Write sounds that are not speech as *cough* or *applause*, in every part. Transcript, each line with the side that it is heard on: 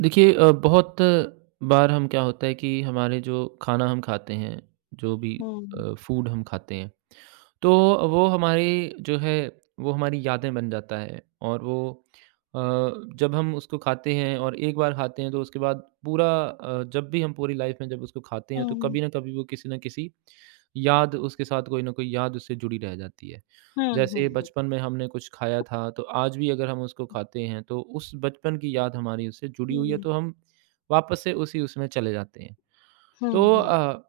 right: देखिए बहुत बार हम क्या होता है कि हमारे जो खाना हम खाते हैं, जो भी
left: हुँ।
right: फूड हम खाते हैं, तो वो हमारे जो है वो हमारी यादें बन जाता है और वो अ, जब हम उसको खाते हैं और एक बार खाते हैं तो उसके बाद पूरा जब भी हम पूरी लाइफ में जब उसको खाते हैं तो
left: हुँ, हुँ।
right: कभी ना कभी वो किसी ना किसी याद उसके साथ कोई ना कोई याद उससे जुड़ी रह जाती है।
left: हुँ, हुँ,
right: जैसे
left: हुँ।
right: बचपन में हमने कुछ खाया था, तो आज भी अगर हम उसको खाते हैं, तो उस बचपन की याद हमारी उससे जुड़ी हुई है,
left: हुँ,
right: तो हम वापस से उसी उसमें चले जाते हैं।
left: हुँ,
right: तो
left: हुँ,
right: अ,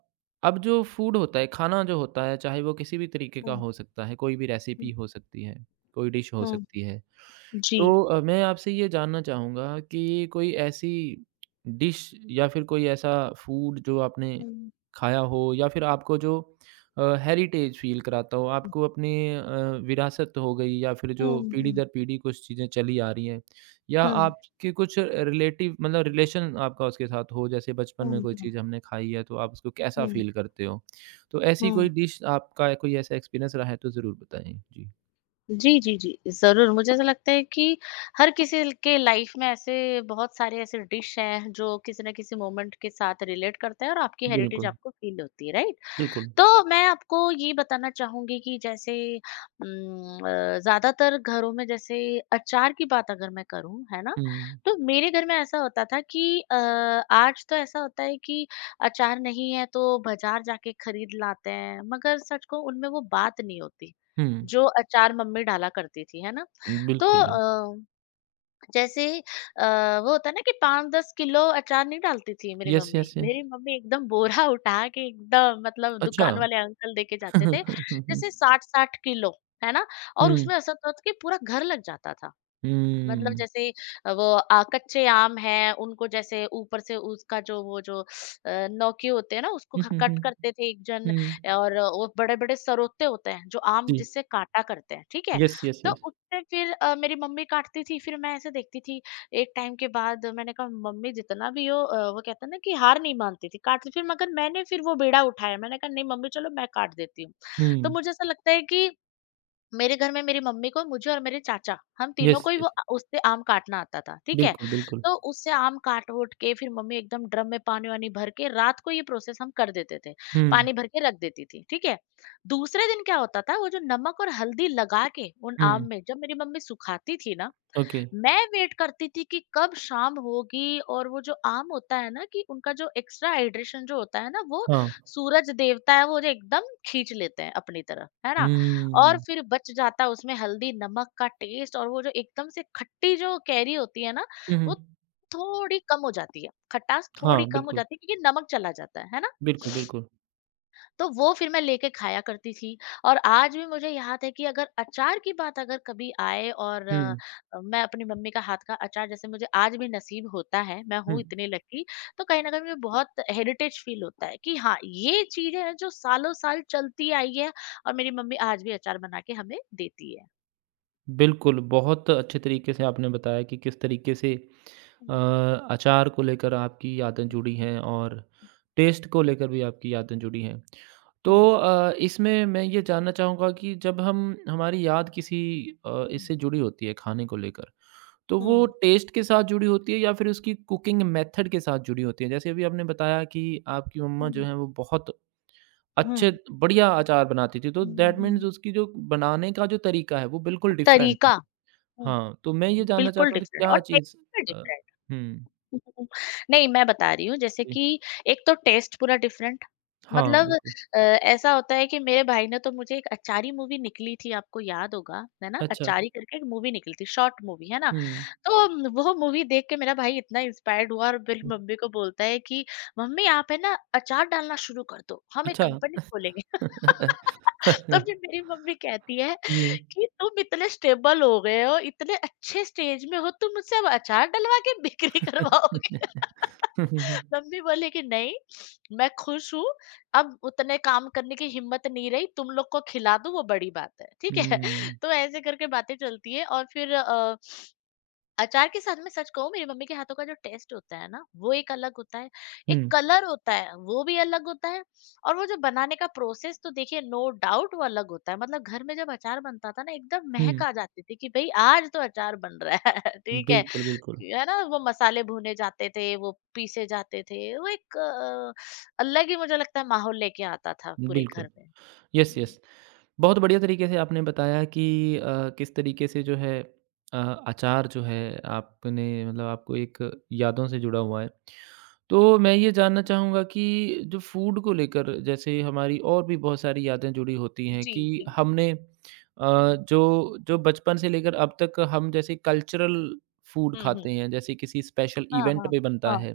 right: अब जो फूड होता है, खाना जो होता है, चाहे वो किसी भी तरीके का
left: हुँ,
right: हो सकता है, कोई भी रेसिपी
left: हुँ,
right: हो सकती है, कोई डिश हो
left: हुँ।
right: सकती है।
left: जी।
right: मैं आपसे ये जानना चाहूँगा कि कोई ऐसी डिश या फिर कोई ऐसा फूड जो आपने
left: हुँ,
right: खाया हो या फिर आपको जो हेरिटेज फ़ील कराता हो, आपको अपनी विरासत हो गई या फिर जो
left: हुँ,
right: पीढ़ी
left: हुँ,
right: दर पीढ़ी कुछ चीज़ें चली आ रही हैं, या
left: हुँ,
right: आपके कुछ रिलेटिव मतलब रिलेशन आपका उसके साथ हो, जैसे बचपन
left: हुँ,
right: में कोई
left: हुँ,
right: चीज़ हमने खाई है, तो आप उसको कैसा
left: हुँ,
right: फ़ील करते हो? तो ऐसी कोई
left: हुँ।
right: डिश आपका कोई ऐसा एक्सपीरियंस रहा है तो ज़रूर बताएँ? जी।
left: जी, जी, जी, ज़रूर। मुझे ऐसा लगता है कि हर किसी ल के लाइफ़ में ऐसे बहुत सारे ऐसे डिश हैं, जो किसी न किसी मोमेंट के साथ रिलेट करते हैं और आपकी हेरिटेज
right: बिल्कुल,
left: आपको फ़ील होती है, राइट?
right: बिल्कुल।
left: तो मैं आपको ये बताना चाहूँगी कि जैसे ज़्यादातर घरों में जैसे अचार की बात अगर मैं करूँ, है ना?
right: हुँ,
left: तो मेरे घर में ऐसा होता था कि अ, आज तो ऐसा होता है कि अचार नहीं है तो बाज़ार जाके खरीद लाते हैं, मगर सच कहूँ उनमें वो बात नहीं होती,
right: हुँ।
left: जो अचार मम्मी डाला करती थी, है ना? तो
right: बिल्कुल।
left: अ जैसे अ, वो होता है ना कि 5-10 किलो अचार नहीं डालती थी मेरी
right: यस,
left: मम्मी।
right: Yes, yes.
left: मेरी मम्मी एकदम बोरा उठा के एकदम मतलब
right: अच्छा।
left: दुकान वाले अंकल देके
right: *laughs*
left: जाते थे,
right: हुँ, हुँ।
left: जैसे 60-60 किलो, है ना? और
right: हुँ,
left: उसमें ऐसा होता था कि पूरा घर लग जाता था। मतलब
right: हुँ।
left: जैसे वो कच्चे आम हैं, उनको जैसे ऊपर से उसका जो वो जो नौके होते हैं ना, उसको
right: हुँ,
left: ख
right: हुँ, हुँ,
left: कट करते थे एक जन,
right: हुँ।
left: और वो बड़े-बड़े सरोते होते हैं, जो आम
right: जी।
left: जिससे काटा करते हैं, ठीक है?
right: यस, यस,
left: तो
right: यस।
left: उससे फिर मेरी मम्मी काटती थी, फिर मैं ऐसे देखती थी, एक टाइम के बाद मैंने कहा, "मम्मी जितना भी हो" वो कहते हैं ना कि हार नहीं मानती थी, काटती फिर, मगर मैंने फिर वो बीड़ा उठाया, मैंने कहा, "नहीं मम्मी, चलो मैं काट देती हूँ।" तो
right: हुँ।
left: मुझे ऐसा लगता है कि मेरे घर में मेरी मम्मी को, मुझे और मेरे चाचा, हम तीनों
right: यस,
left: को ही वो
right: यस।
left: अ, उससे आम काटना आता था, ठीक है?
right: बिल्कुल, बिल्कुल।
left: तो उससे आम काट-वूट के फिर मम्मी एकदम ड्रम में पानी-वानी भर के रात को ये प्रोसेस हम कर देते थे।
right: हुँ,
left: पानी भर के रख देती थी, ठीक है? दूसरे दिन क्या होता था, वो जो नमक और हल्दी लगा के उन आम
right: हुँ।
left: में जब मेरी मम्मी सुखाती थी ना,
right: ओके।
left: मैं वेट करती थी कि कब शाम होगी। और वो जो आम होता है ना कि उनका जो एक्स्ट्रा हाइड्रेशन जो होता है ना, वो
right: हाँ।
left: सूरज देवता है वो जो एकदम खींच लेते हैं अपनी तरफ, है ना? और
right: हुँ।
left: फिर बच जाता है उसमें हल्दी नमक का टेस्ट, और वो जो एकदम से खट्टी जो कैरी होती है ना,
right: हुँ,
left: वो
right: हुँ।
left: थोड़ी कम हो जाती है, खटास
right: हाँ,
left: थोड़ी कम हो
right: बिल्कुल।
left: जाती है क्योंकि नमक चला जाता है ना?
right: बिल्कुल, बिल्कुल।
left: तो वो फिर मैं लेके खाया करती थी। और आज भी मुझे याद है कि अगर अचार की बात अगर कभी आए और
right: हुँ,
left: मैं अपनी मम्मी का हाथ का अचार जैसे मुझे आज भी नसीब होता है, मैं
right: हुँ।
left: हूँ इतनी लकी, तो कहीं न कहीं मुझे बहुत हेरिटेज फील होता है कि हाँ, ये चीज़ें हैं जो सालों-साल चलती आई है और मेरी मम्मी आज भी अचार बना के हमें देती है।
right: बिल्कुल, बहुत अच्छे तरीके से आपने बताया कि किस तरीके से अ,
left: हुँ,
right: अचार को लेकर आपकी यादें जुड़ी हैं और टेस्ट को लेकर भी आपकी यादें जुड़ी हैं।
left: हुँ,
right: इसमें मैं ये जानना चाहूँगा कि जब हम हमारी याद किसी
left: हुँ,
right: इससे
left: हुँ।
right: जुड़ी होती है खाने को लेकर, तो वो
left: हुँ,
right: टेस्ट के साथ जुड़ी होती है या फिर उसकी कुकिंग मेथड के साथ जुड़ी होती है? जैसे अभी आपने बताया कि आपकी मम्मा जो
left: हुँ,
right: हैं वो बहुत
left: हुँ,
right: अच्छे बढ़िया अचार बनाती थी, तो
left: हुँ,
right: दैट मीन्स
left: हुँ।
right: उसकी जो बनाने का जो तरीका है, वो बिल्कुल डिफरेंट है।
left: तरीका। हुँ।
right: हाँ, तो मैं ये जानना
left: बिल्कुल
right: चाहता हूँ कि
left: डिफरेंट
right: क्या
left: और टेस्ट
right: चीज़
left: भी
right: अ,
left: डिफरेंट।
right: हुँ,
left: हम्म, नहीं, मैं बता रही हूँ जैसे
right: जी।
left: कि एक तो टेस्ट पूरा डिफरेंट।
right: हाँ,
left: मतलब
right: बिल्कुल।
left: ऐसा होता है कि मेरे भाई ने तो मुझे एक अचारी मूवी निकली थी, आपको याद होगा, है ना?
right: अच्छा।
left: अचारी करके एक मूवी निकली थी, शॉर्ट मूवी, है ना?
right: हुँ,
left: तो वो मूवी देख के मेरा भाई इतना इंस्पायर्ड हुआ और मेरी
right: हुँ,
left: मम्मी को बोलता है कि मम्मी आप है ना अचार डालना शुरू कर दो, हम एक
right: अच्छा।
left: कंपनी खोलेंगे। *laughs* तो फिर मेरी
right: *laughs*
left: मम्मी कहती है
right: जी।
left: कि तुम इतने स्टेबल हो गए हो, इतने अच्छे स्टेज में हो, तुम मुझसे अब अचार डलवा के बिक्री करवाओगे?
right: हुँ, हुँ, हुँ।
left: *laughs* मम्मी बोले कि नहीं, मैं खुश हूँ, अब उतने काम करने की हिम्मत नहीं रही, तुम लोग को खिला दूं वो बड़ी बात है, ठीक है।
right: हुँ,
left: *laughs* तो ऐसे करके बातें चलती है। और फिर अचार के साथ मैं सच कहूँ, मेरी मम्मी के हाथों का जो टेस्ट होता है ना, वो एक अलग होता है, एक
right: हुँ,
left: कलर होता है वो भी अलग होता है, और वो जो बनाने का प्रोसेस, तो देखिए नो डाउट, वो अलग होता है। मतलब घर में जब अचार बनता था ना, एकदम महक
right: हुँ।
left: आ जाती थी कि भई आज तो अचार बन रहा है। *laughs* ठीक है।
right: बिल्कुल, बिल्कुल,
left: है ना? वो मसाले भुने जाते थे, वो पीसे जाते थे, वो एक अलग ही मुझे लगता है माहौल लेके आता था पूरे
right: बिल्कुल।
left: घर में।
right: यस,
left: हुँ।
right: यस। बहुत बढ़िया तरीके से आपने बताया कि किस तरीके से जो है अ, अचार जो है आपने मतलब आपको एक यादों से जुड़ा हुआ है। तो मैं ये जानना चाहूँगा कि जो फ़ूड को लेकर जैसे हमारी और भी बहुत सारी यादें जुड़ी होती हैं
left: जी,
right: कि
left: जी, जी।
right: हमने
left: हुँ।
right: जो जो बचपन से लेकर अब तक हम जैसे कल्चरल फ़ूड
left: हुँ, हुँ।
right: खाते हैं, जैसे किसी स्पेशल
left: हाँ,
right: इवेंट
left: हाँ।
right: पे बनता
left: हाँ।
right: है।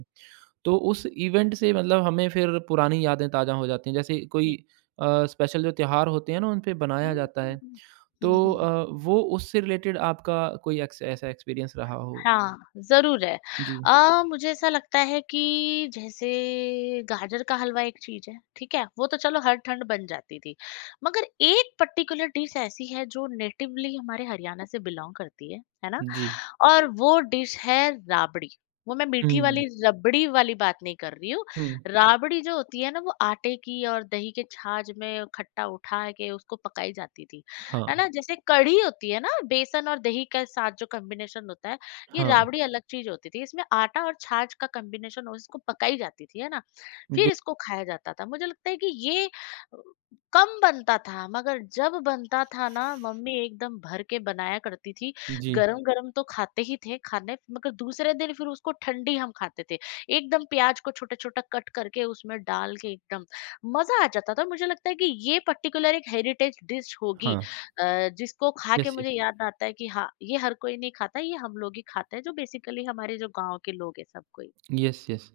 right: तो उस इवेंट से मतलब हमें फिर पुरानी यादें ताज़ा हो जाती हैं। जैसे
left: हुँ।
right: कोई अ, स्पेशल जो त्योहार होते हैं ना, उन पे बनाया
left: हुँ,
right: जाता
left: हुँ,
right: है।
left: हुँ। हुँ, हुँ।
right: वो उससे रिलेटेड आपका कोई एक्स ऐसा एक्सपीरियंस रहा हो?
left: हाँ, ज़रूर है।
right: जी।
left: मुझे ऐसा लगता है कि जैसे गाजर का हलवा एक चीज़ है, ठीक है? वो तो चलो हर ठंड बन जाती थी। मगर एक पर्टिकुलर डिश ऐसी है जो नेटिवली हमारे हरियाणा से बिलॉन्ग करती है ना?
right: जी।
left: और वो डिश है राबड़ी। वो मैं मीठी
right: हुँ,
left: वाली रबड़ी वाली बात नहीं कर रही हूँ।
right: हुँ।
left: राबड़ी जो होती है ना, वो आटे की और दही के छाछ में खट्टा उठा के उसको पकाई जाती थी।
right: हाँ,
left: है ना? जैसे कढ़ी होती है ना, बेसन और दही के साथ जो कॉम्बिनेशन होता है, ये
right: हाँ।
left: राबड़ी अलग चीज़ होती थी। इसमें आटा और छाछ का कॉम्बिनेशन हो, इसको पकाई जाती थी, है ना?
right: बिल
left: फिर इसको खाया जाता था। मुझे लगता है कि ये अ, कम बनता था, मगर जब बनता था ना, मम्मी एकदम भर के बनाया करती थी,
right: जी,
left: गरम-गरम तो खाते ही थे खाने, मगर दूसरे दिन फिर उसको ठंडी हम खाते थे। एकदम प्याज़ को छोटा-छोटा कट करके उसमें डाल के एकदम मज़ा आ जाता था। मुझे लगता है कि ये पर्टिकुलर एक हेरिटेज डिश होगी,
right: हाँ।
left: जिसको खा के
right: यस, यस।
left: मुझे याद आता है कि हाँ, ये हर कोई नहीं खाता, ये हम लोग ही खाते हैं जो बेसिकली हमारे जो गाँव के लोग हैं सब कोई।
right: Yes, yes.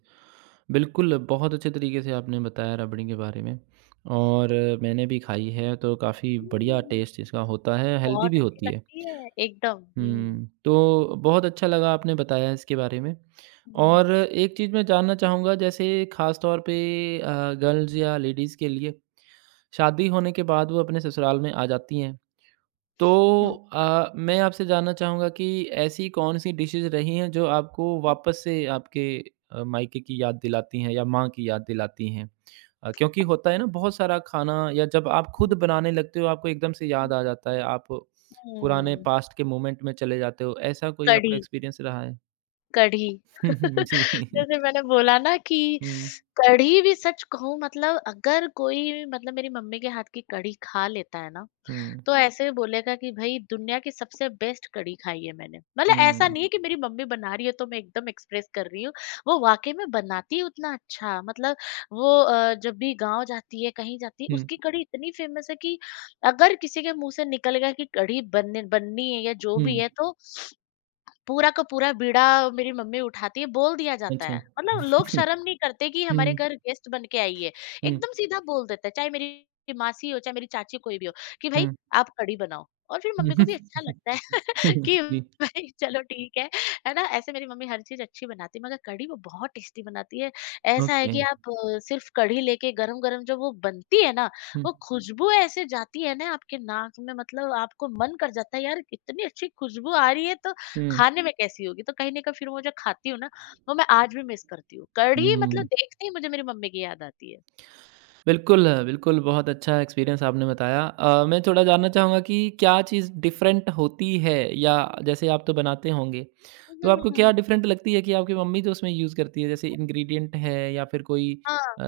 right: बिल्कुल, बहुत अच्छे तरीके से आपने बताया रबड़ी के बारे में और मैंने भी खाई है, तो काफ़ी बढ़िया
left: हुँ,
right: टेस्ट इसका होता है, हेल्दी
left: बहुत
right: भी
left: अच्छी
right: होती है।
left: लगती है एकदम। हुँ।
right: हुँ। तो बहुत अच्छा लगा आपने बताया इसके बारे में।
left: हुँ।
right: और एक चीज़ मैं जानना चाहूँगा जैसे ख़ास तौर पे गर्ल्स या लेडीज़ के लिए शादी होने के बाद वो अपने ससुराल में आ जाती हैं। तो
left: हुँ।
right: मैं आपसे जानना चाहूँगा कि ऐसी कौन-सी डिशेज़ रही हैं जो आपको
left: हुँ,
right: वापस से आपके मायके की याद दिलाती हैं या माँ की याद दिलाती हैं? क्योंकि होता है ना बहुत सारा खाना या जब आप
left: हुँ,
right: खुद
left: हुँ,
right: बनाने लगते हो आपको एकदम से
left: हुँ।
right: याद आ जाता है, आप पुराने
left: हुँ,
right: पास्ट के मोमेंट में चले जाते हो, ऐसा कोई आपका
left: कढ़ी।
right: एक्सपीरियंस रहा है?
left: कढ़ी।
right: *laughs* हुँ, हुँ,
left: *laughs*
right: जी।
left: जैसे मैंने बोला ना कि
right: हुँ,
left: कढ़ी भी, सच कहूँ, मतलब अगर कोई मतलब मेरी मम्मी के हाथ की कढ़ी खा लेता है ना,
right: हुँ,
left: तो ऐसे बोलेगा कि भई दुनिया की सबसे बेस्ट कढ़ी खाई है मैंने। मतलब ऐसा
right: हुँ,
left: नहीं है कि मेरी मम्मी बना रही है तो मैं एकदम एक्सप्रेस कर रही हूँ, वो वाक़ई में बनाती है उतना अच्छा। मतलब वो जब भी गाँव जाती है, कहीं जाती है,
right: हुँ,
left: उसकी कढ़ी इतनी फ़ेमस है कि अगर किसी के मुँह से निकल गया कि कढ़ी बनने बननी है या जो
right: हुँ,
left: भी है, तो पूरा का पूरा बीड़ा मेरी मम्मी उठाती है, बोल दिया जाता
right: अच्छा।
left: है। मतलब लोग
right: *laughs*
left: शर्म नहीं करते कि हमारे
right: हुँ,
left: घर गेस्ट बन के आई है।
right: हुँ,
left: एकदम सीधा बोल देते हैं, चाहे मेरी मासी हो, चाहे मेरी चाची कोई भी हो, कि भाई
right: हुँ,
left: आप कढ़ी बनाओ, और फिर मम्मी को
right: हुँ,
left: भी अच्छा
right: *laughs*
left: लगता है। कि
right: जी,
left: भाई चलो ठीक है ना? ऐसे मेरी मम्मी हर चीज़ अच्छी बनाती है, मगर कढ़ी वो बहुत टेस्टी बनाती है। ऐसा है
right: ओके।
left: कि आप सिर्फ़ कढ़ी लेके गरम-गरम जब वो बनती है ना,
right: हुँ,
left: वो खुशबू ऐसे जाती है ना आपके नाक में, मतलब आपको मन कर जाता है, यार इतनी अच्छी खुशबू आ रही है तो
right: हुँ।
left: खाने में कैसी होगी? तो कहीं न कहीं फिर वो जो खाती हूँ ना, वो मैं आज भी मिस करती हूँ। कढ़ी
right: हुँ।
left: मतलब देखते ही मुझे मेरी मम्मी की याद आती है।
right: बिल्कुल, बिल्कुल बहुत अच्छा एक्सपीरियंस आपने बताया। मैं थोड़ा जानना चाहूँगा कि क्या चीज़ डिफ़रेंट होती है या जैसे आप तो बनाते होंगे,
left: हुँ,
right: तो
left: हुँ,
right: आपको क्या
left: हुँ,
right: डिफ़रेंट लगती है कि आपकी मम्मी जो उसमें यूज़ करती है? जैसे
left: हुँ।
right: इंग्रीडिएंट है या फिर कोई
left: हाँ,
right: अ,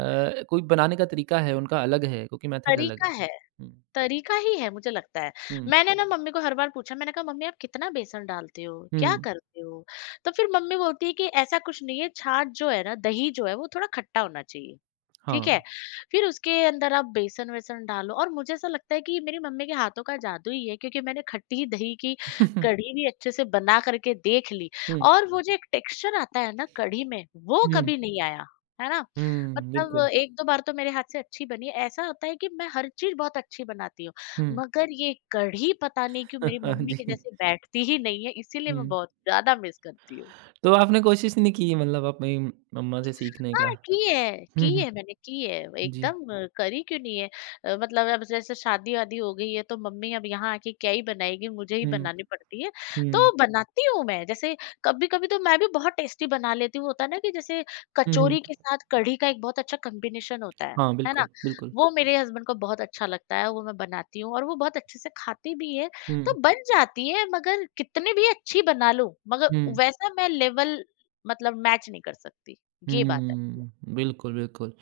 right: कोई बनाने का तरीका है उनका अलग है, कुकिंग मेथड
left: कढ़ी
right: अलग
left: का
right: है।
left: है।
right: हुँ,
left: तरीका ही है, मुझे लगता है।
right: हुँ,
left: मैंने ना मम्मी को हर बार पूछा, मैंने कहा, "मम्मी आप कितना बेसन डालते हो? क्या
right: हुँ,
left: करते हो?" तो फिर मम्मी बोलती है कि ऐसा कुछ नहीं है, छाछ जो है ना, दही जो है, वो थोड़ा खट्टा होना चाहिए,
right: हाँ।
left: ठीक है? फिर उसके अंदर आप बेसन-वेसन डालो। और मुझे ऐसा लगता है कि ये मेरी मम्मी के हाथों का जादू ही है, क्योंकि मैंने खट्टी दही की
right: *laughs*
left: कढ़ी भी अच्छे से बना करके देख ली,
right: हुँ,
left: और वो जो एक टेक्सचर आता है ना कढ़ी में, वो
right: हुँ,
left: कभी नहीं आया, है ना?
right: हुँ,
left: मतलब
right: बिल्कुल।
left: 1-2 बार तो मेरे हाथ से अच्छी बनी है। ऐसा होता है कि मैं हर चीज़ बहुत अच्छी बनाती हूँ,
right: हुँ,
left: मगर ये कढ़ी पता नहीं क्यों मेरी
right: *laughs*
left: मम्मी के
right: जी,
left: जैसे बैठती ही नहीं है, इसीलिए मैं
right: हुँ।
left: बहुत ज़्यादा मिस करती हूँ।
right: तो आपने कोशिश नहीं की मतलब अपनी मम्मा से सीखने का?
left: हाँ, की है,
right: *laughs*
left: की
right: हुँ, हुँ,
left: है, मैंने की है,
right: जी,
left: एकदम करी क्यों नहीं है। मतलब अब जैसे शादी-वादी हो गई है तो मम्मी अब यहाँ आके क्या ही बनाएगी, मुझे ही
right: हुँ।
left: बनानी पड़ती है।
right: हुँ।
left: तो बनाती हूँ मैं, जैसे कभी-कभी तो मैं भी बहुत टेस्टी बना लेती हूँ। होता है ना कि जैसे
right: हुँ, हुँ।
left: कचौरी के साथ कढ़ी का एक बहुत अच्छा कॉम्बिनेशन होता
right: हाँ,
left: है ना?
right: बिल्कुल, बिल्कुल।
left: वो मेरे हस्बैंड को बहुत अच्छा लगता है, वो मैं बनाती हूँ और वो बहुत अच्छे से खाते भी हैं।
right: हुँ,
left: तो बन जाती है मगर कितनी भी अच्छी बना लूँ, मगर
right: हुँ,
left: वैसा मैं लेवल मतलब मैच नहीं कर सकती, ये बात है।
right: हुँ। बिल्कुल, बिल्कुल।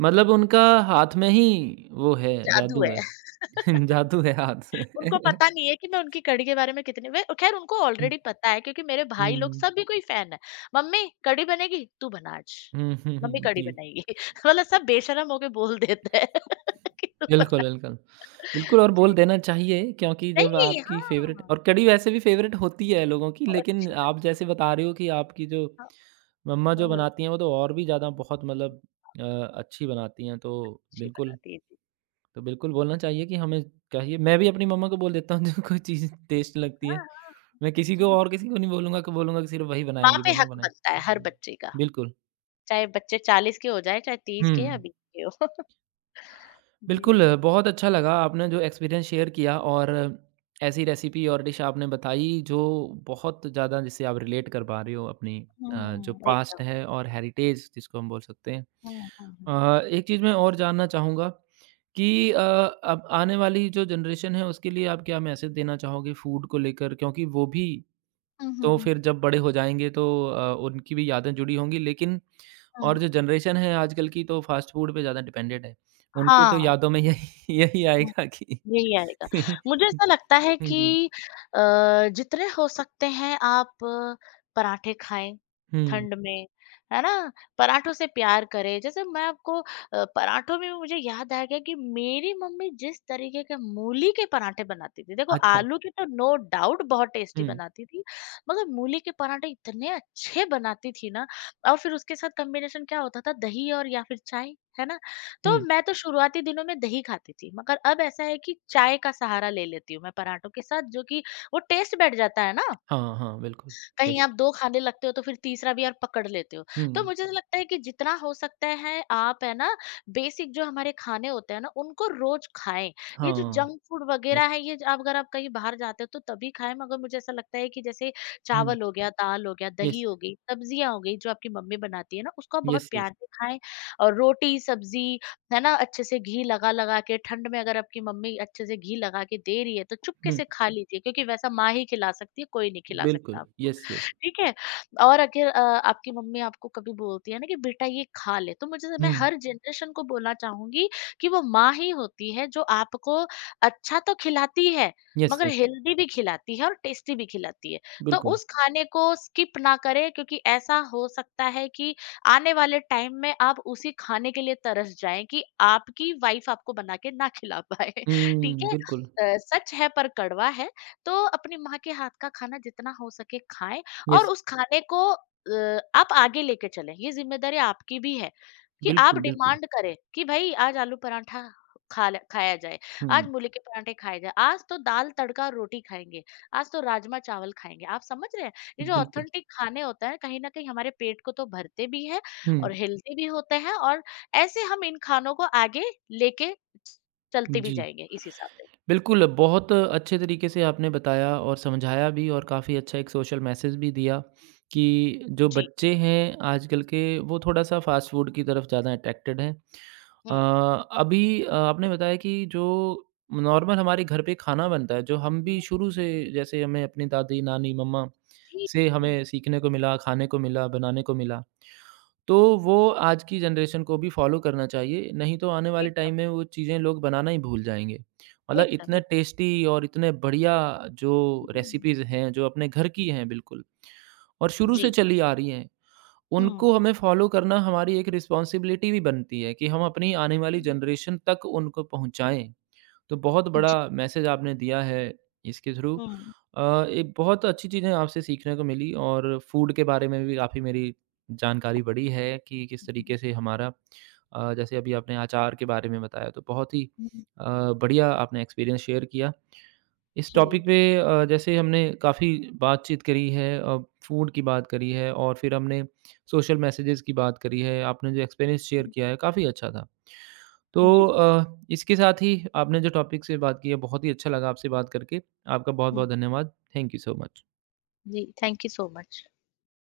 right: मतलब उनका हाथ में ही वो है,
left: जादू
right: जादू
left: है।
right: है। *laughs* जादू है हाथ *laughs* में।
left: उनको पता नहीं है कि मैं उनकी कढ़ी के बारे में कितनी वे खैर उनको
right: हुँ,
left: ऑलरेडी पता है क्योंकि मेरे भाई लोग
right: हुँ।
left: सभी कोई फ़ैन है। मम्मी कढ़ी बनेगी? तू बना आज।
right: हुँ, हुँ,
left: मम्मी
right: हुँ।
left: कढ़ी
right: जी।
left: बनाएगी। *laughs* मतलब सब बेशर्म होके बोल देते हैं *laughs* कि तू
right: बिल्कुल,
left: बना।
right: बिल्कुल। बिल्कुल और बोल
left: जी।
right: देना चाहिए क्योंकि जब
left: नहीं, ये
right: आपकी फ़ेवरेट
left: हाँ,
right: और कढ़ी वैसे भी फ़ेवरेट होती है लोगों की,
left: और
right: लेकिन
left: अच्छी लग
right: आप जैसे बता रहे हो कि आपकी जो
left: हाँ,
right: मम्मा जो
left: बहुत
right: बनाती हैं, वो तो और भी ज़्यादा बहुत मतलब अ, अच्छी बनाती हैं,
left: अच्छी बनाती है जी।
right: तो बिल्कुल बोलना चाहिए कि हमें चाहिए मैं भी अपनी मम्मा को बोल देता हूँ *laughs* जो कोई चीज़ टेस्ट लगती है।
left: हाँ, हाँ,
right: मैं किसी को
left: जी।
right: और किसी को नहीं बोलूँगा कि बोलूँगा कि सिर्फ़ वही
left: माँ
right: बनाएँगी
left: पे
right: मम्मा
left: हक
right: बनाएँ।
left: बनता है
right: हुँ,
left: हर
right: हुँ।
left: बच्चे का,
right: बिल्कुल।
left: चाहे बच्चे 40 के हो जाएँ, चाहे 30
right: हुँ।
left: के या 20 के हो। *laughs* जी।
right: बिल्कुल, बहुत अच्छा लगा आपने जो एक्सपीरियंस शेयर किया और ऐसी रेसिपी और डिश आपने बताई जो बहुत ज़्यादा जिससे आप रिलेट कर पा रहे हो अपनी जो
left: हुँ,
right: पास्ट
left: एकदम।
right: है और हेरिटेज जिसको हम बोल सकते हैं।
left: हुँ, हुँ, हुँ।
right: एक चीज़ मैं और जानना चाहूँगा कि अब आने वाली जो जनरेशन है उसके लिए आप क्या मैसेज देना चाहोगे फूड को लेकर? क्योंकि वो भी
left: हुँ, हुँ,
right: तो
left: हुँ।
right: फिर जब बड़े हो जाएँगे तो उनकी भी यादें जुड़ी होंगी लेकिन और
left: हुँ।
right: जो जनरेशन है आजकल की तो फ़ास्ट फ़ूड पे ज़्यादा डिपेंडेंट है। उनके तो
left: हाँ।
right: यादों में यही *laughs* यही
left: हुँ,
right: आएगा कि
left: यही आएगा।
right: *laughs*
left: मुझे ऐसा लगता है
right: जी।
left: कि अ, जितने हो सकते हैं आप पराठे खाएँ,
right: हुँ,
left: ठंड में, है ना? पराठों से प्यार करें, जैसे मैं आपको पराठों में मुझे याद आ गया कि मेरी मम्मी जिस तरीके के मूली के पराठे बनाती थी, देखो
right: अच्छा।
left: आलू के तो नो डाउट बहुत टेस्टी
right: हुँ,
left: बनाती थी, मगर मूली के पराठे इतने अच्छे बनाती थी ना और फिर उसके साथ कॉम्बिनेशन क्या होता था दही और या फिर चाय, है ना? तो
right: हुँ।
left: मैं तो शुरुआती दिनों में दही खाती थी, मगर अब ऐसा है कि चाय का सहारा ले लेती हूँ मैं पराठों के साथ जो कि वो टेस्ट बैठ जाता है ना
right: हाँ, हाँ, बिल्कुल।
left: कहीं
right: यस।
left: आप 2 खाने लगते हो तो फिर तीसरा भी आप पकड़ लेते हो।
right: हुँ,
left: तो मुझे ऐसा लगता है कि जितना हो सकता है आप है ना बेसिक जो हमारे खाने होते हैं ना उनको रोज़ खाएँ। ये जो
right: हाँ,
left: जंक फूड वग़ैरह
right: यस।
left: है ये ज आप अगर आप कहीं बाहर जाते हो तो तभी खाएँ मगर मुझे ऐसा लगता है कि जैसे
right: हुँ,
left: चावल हो गया, दाल हो गया, दही
right: यस,
left: हो गई, सब्जियाँ हो गई जो आपकी मम्मी बनाती है ना उसको आप बहुत
right: यस,
left: प्यार
right: यस।
left: से खाएँ और रोटी, सब्जी है ना अच्छे से घी लगा-लगा के ठंड में अगर आपकी मम्मी अच्छे से घी लगा के दे रही है तो चुपके
right: हुँ,
left: से खा लीजिए क्योंकि वैसा माँ ही खिला सकती है, कोई नहीं खिला सकता
right: बिल्कुल।
left: आपको।
right: Yes, yes.
left: ठीक है? और अगर आपकी मम्मी आपको कभी बोलती है ना कि बेटा ये खा ले, तो मुझे मैं
right: हुँ,
left: हर जनरेशन को बोलना चाहूँगी कि वो माँ ही होती है जो आपको अच्छा तो खिलाती है,
right: यस,
left: मगर
right: यस।
left: हेल्दी भी खिलाती है और टेस्टी भी खिलाती है। तो
right: बिल्कुल।
left: उस खाने को स्किप ना करें क्योंकि ऐसा हो सकता है कि आने वाले टाइम में आप उसी खाने के लिए तरस जाएँ कि आपकी वाइफ़ आपको बना के ना खिला पाए, *laughs* ठीक
right: हुँ,
left: है?
right: बिल्कुल।
left: सच है पर कड़वा है, तो अपनी माँ के हाथ का खाना जितना हो सके खाएँ और
right: यस,
left: उस खाने को आप आगे लेके चलें, ये ज़िम्मेदारी आपकी भी है, कि आप
right: बिल्कुल, बिल्कुल।
left: डिमांड करें कि भई आज आलू पराठा खा ल खाया जाए, आज
right: हुँ,
left: मूली के पराठे खाए जाएँ, आज तो दाल तड़का रोटी खाएँगे, आज तो राजमा चावल खाएँगे। आप समझ रहे हैं? ये जो
right: बिल्कुल।
left: ऑथेंटिक खाने होते हैं कहीं न कहीं हमारे पेट को तो भरते भी हैं
right: हुँ,
left: और हेल्दी भी होते हैं और ऐसे हम इन खानों को आगे लेके चलते भी
right: जी।
left: जाएँगे इस हिसाब से।
right: बिल्कुल, बहुत अच्छे तरीके से आपने बताया और समझाया भी और काफ़ी अच्छा एक सोशल मैसेज भी दिया कि जो
left: जी,
right: बच्चे हैं आजकल के, वो थोड़ा-सा फ़ास्ट फूड की तरफ ज़्यादा अट्रैक्टेड हैं। अ,
left: हुँ।
right: अभी आपने बताया कि जो नॉर्मल हमारे घर पे खाना बनता है, जो हम भी
left: हुँ,
right: शुरू से जैसे हमें अपनी दादी, नानी, मम्मा
left: जी,
right: से
left: जी।
right: हमें सीखने को मिला, खाने को मिला, बनाने को मिला। तो वो आज की जनरेशन को भी फॉलो करना चाहिए, नहीं तो आने वाले
left: एकदम,
right: टाइम में वो चीज़ें लोग बनाना ही भूल जाएँगे। मतलब
left: एकदम,
right: इतने
left: एकदम।
right: टेस्टी और इतने बढ़िया जो
left: हुँ,
right: रेसिपीज़ हैं, जो अपने घर की हैं बिल्कुल और शुरू से
left: जी।
right: चली आ रही हैं, उनको
left: हुँ।
right: हमें फॉलो करना हमारी एक रिस्पॉन्सिबिलिटी भी बनती है कि हम अपनी आने वाली
left: हुँ।
right: जनरेशन तक उनको पहुँचाएँ। तो बहुत
left: जी,
right: बड़ा मैसेज आपने दिया है इसके थ्रू।
left: हुँ।
right: एक बहुत अच्छी चीज़ें आपसे सीखने को मिली और फूड के बारे में भी काफ़ी मेरी जानकारी बढ़ी है कि किस तरीके से हमारा जैसे अभी आपने अचार के बारे में बताया तो बहुत ही अ, बढ़िया आपने एक्सपीरियंस शेयर किया। इस
left: जी।
right: टॉपिक पे जैसे हमने काफ़ी बातचीत करी है, फूड की बात करी है और फिर हमने सोशल मैसेजेस की बात करी है। आपने जो एक्सपीरियंस शेयर किया है काफ़ी अच्छा था। तो
left: जी,
right: अ, इसके साथ ही आपने जो टॉपिक से बात की है बहुत ही अच्छा लगा आपसे बात करके। आपका
left: हुँ,
right: बहुत-बहुत धन्यवाद। Thank you so much.
left: जी, थैंक यू सो मच।